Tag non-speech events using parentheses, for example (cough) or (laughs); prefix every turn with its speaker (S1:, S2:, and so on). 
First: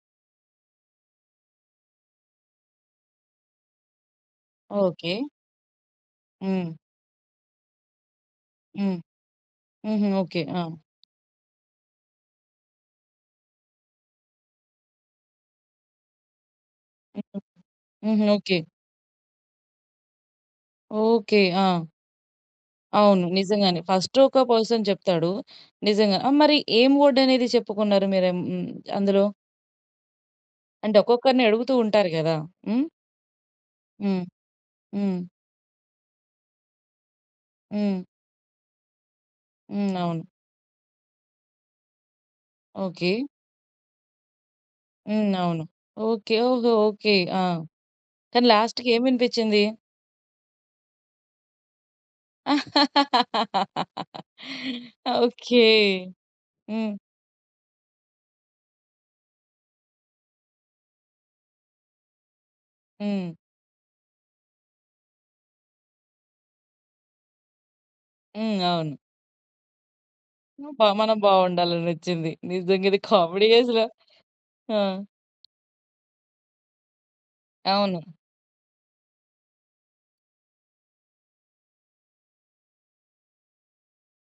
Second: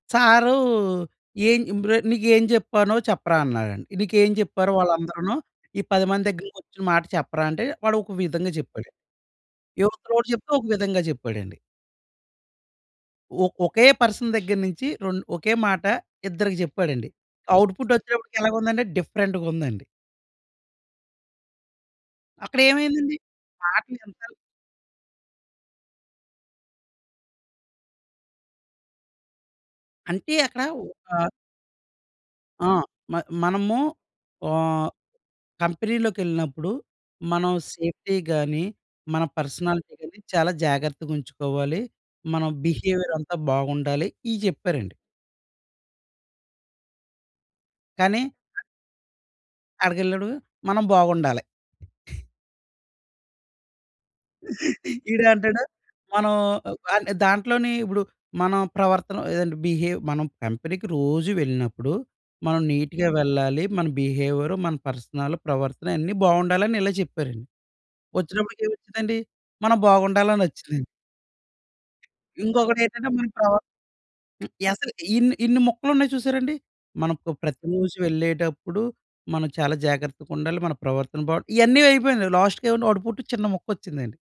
S1: Sir ఏన్ ఇంబ్ర్ "నీకేం జెప్పానో చెప్పరా అన్నారండి. నీకేం జెప్పారో
S2: ఓకే.
S1: వాళ్ళందరును ఈ 10 మంది
S2: హ్మ్.
S1: దగ్గరకొచ్చిన మాట చెప్పరా" అంటే, వాడొక విధంగా చెప్పాడన్
S2: హ్మ్. హుహు.
S1: ఇవతలోడు
S2: ఓకే.
S1: జెప్తే
S2: ఆ!
S1: ఒక విధంగా జెప్పాడండి. ఒక్ ఒకే పర్సన్ దగ్గర నించి రొన్ ఒకే మాట ఇద్దరికి చెప్పాడండి.
S2: హుహు. హుహు.
S1: అవుట్‌పుట్టొచ్చేటప్పటికి
S2: ఓకే.
S1: ఎలాగుందంటే, డిఫరెంట్‌గుందండి.
S2: ఓకే. ఆ!
S1: అక్కడేమైందండి.
S2: అవును. నిజంగానే.
S1: మాట నీ
S2: ఫస్టు
S1: యెనకాల
S2: ఒక పర్సన్ చెప్తాడు. నిజంగా. ఆహ్, మరి ఏం ఓర్డనేది చెప్పుకున్నారు మీరెం హ్మ్, అందులో?
S1: అంటే, అక్కడ
S2: అంటే,
S1: ఒకా
S2: ఒక్కొక్కరిని అడుగుతూ ఉంటారు గదా!
S1: ఆ!
S2: హ్మ్?
S1: మ మనము
S2: హ్మ్.
S1: ఆహ్,
S2: హ్మ్.
S1: కంపెనీలోకెళ్ళినప్పుడు, మనం
S2: హ్మ్.
S1: సేఫ్టీ గానీ, మన పర్సనాలిటీ
S2: హ్మ్.
S1: గానీ
S2: అవును.
S1: చాలా జాగర్తగుంచుకోవాలి. మన
S2: ఓకే.
S1: బిహేవియరంతా బాగుండాలి. ఇయి చెప్పారండి.
S2: హ్మ్. అవును. ఓకే. ఓహో! ఓకే. ఆ!
S1: కానీ
S2: కానీ, లాస్ట్‌కేమి వినిపిచ్చింది?
S1: ఆడకెళ్ళాడు. మనం బావుండాలి.
S2: (laughs)
S1: (laughs) ఈడంటడు,
S2: ఓకే.
S1: మనం ఆహ్,
S2: హ్మ్.
S1: అంటే, దాంట్లోనే ఇప్పుడు మనా ప్రవర్తన ఏదంటే బిహేవ్ మనం కంపెనీకి రోజు వెళ్ళినప్పుడు, మనం నీట్‌గా
S2: హ్మ్.
S1: వెళ్ళాలి. మన బిహేవియరు, మన పర్సనల్ ప్రవర్తన అన్నీ బావుండాలని ఇలా చెప్పారండి.
S2: హ్మ్. అవును.
S1: ఒచ్చినప్పుడికేమొచ్చిదండి మనం
S2: బ
S1: బాగుండాలనొచ్చిందండి.
S2: మనం బావుండాలనొచ్చింది. నిజంగిది
S1: ఇంకొకటేటంటే మన
S2: కామెడీ
S1: ప్రవ
S2: అసల.
S1: హ్మ్.
S2: ఆ!
S1: అసలు ఇన్ని, ఇన్ని మొక్కలున్నాయి చూశారండి? మనకు ప్రతి రోజు
S2: అవును.
S1: వెళ్ళేటప్పుడు మనం చాలా జాగ్రత్తగుండాలి. మన ప్రవర్తన బావ్ ఇయన్నీ అయిపోయినియి. లాస్టుకేమన్నా వాడు పొట్టు చిన్న మొక్కొచ్చిందండి.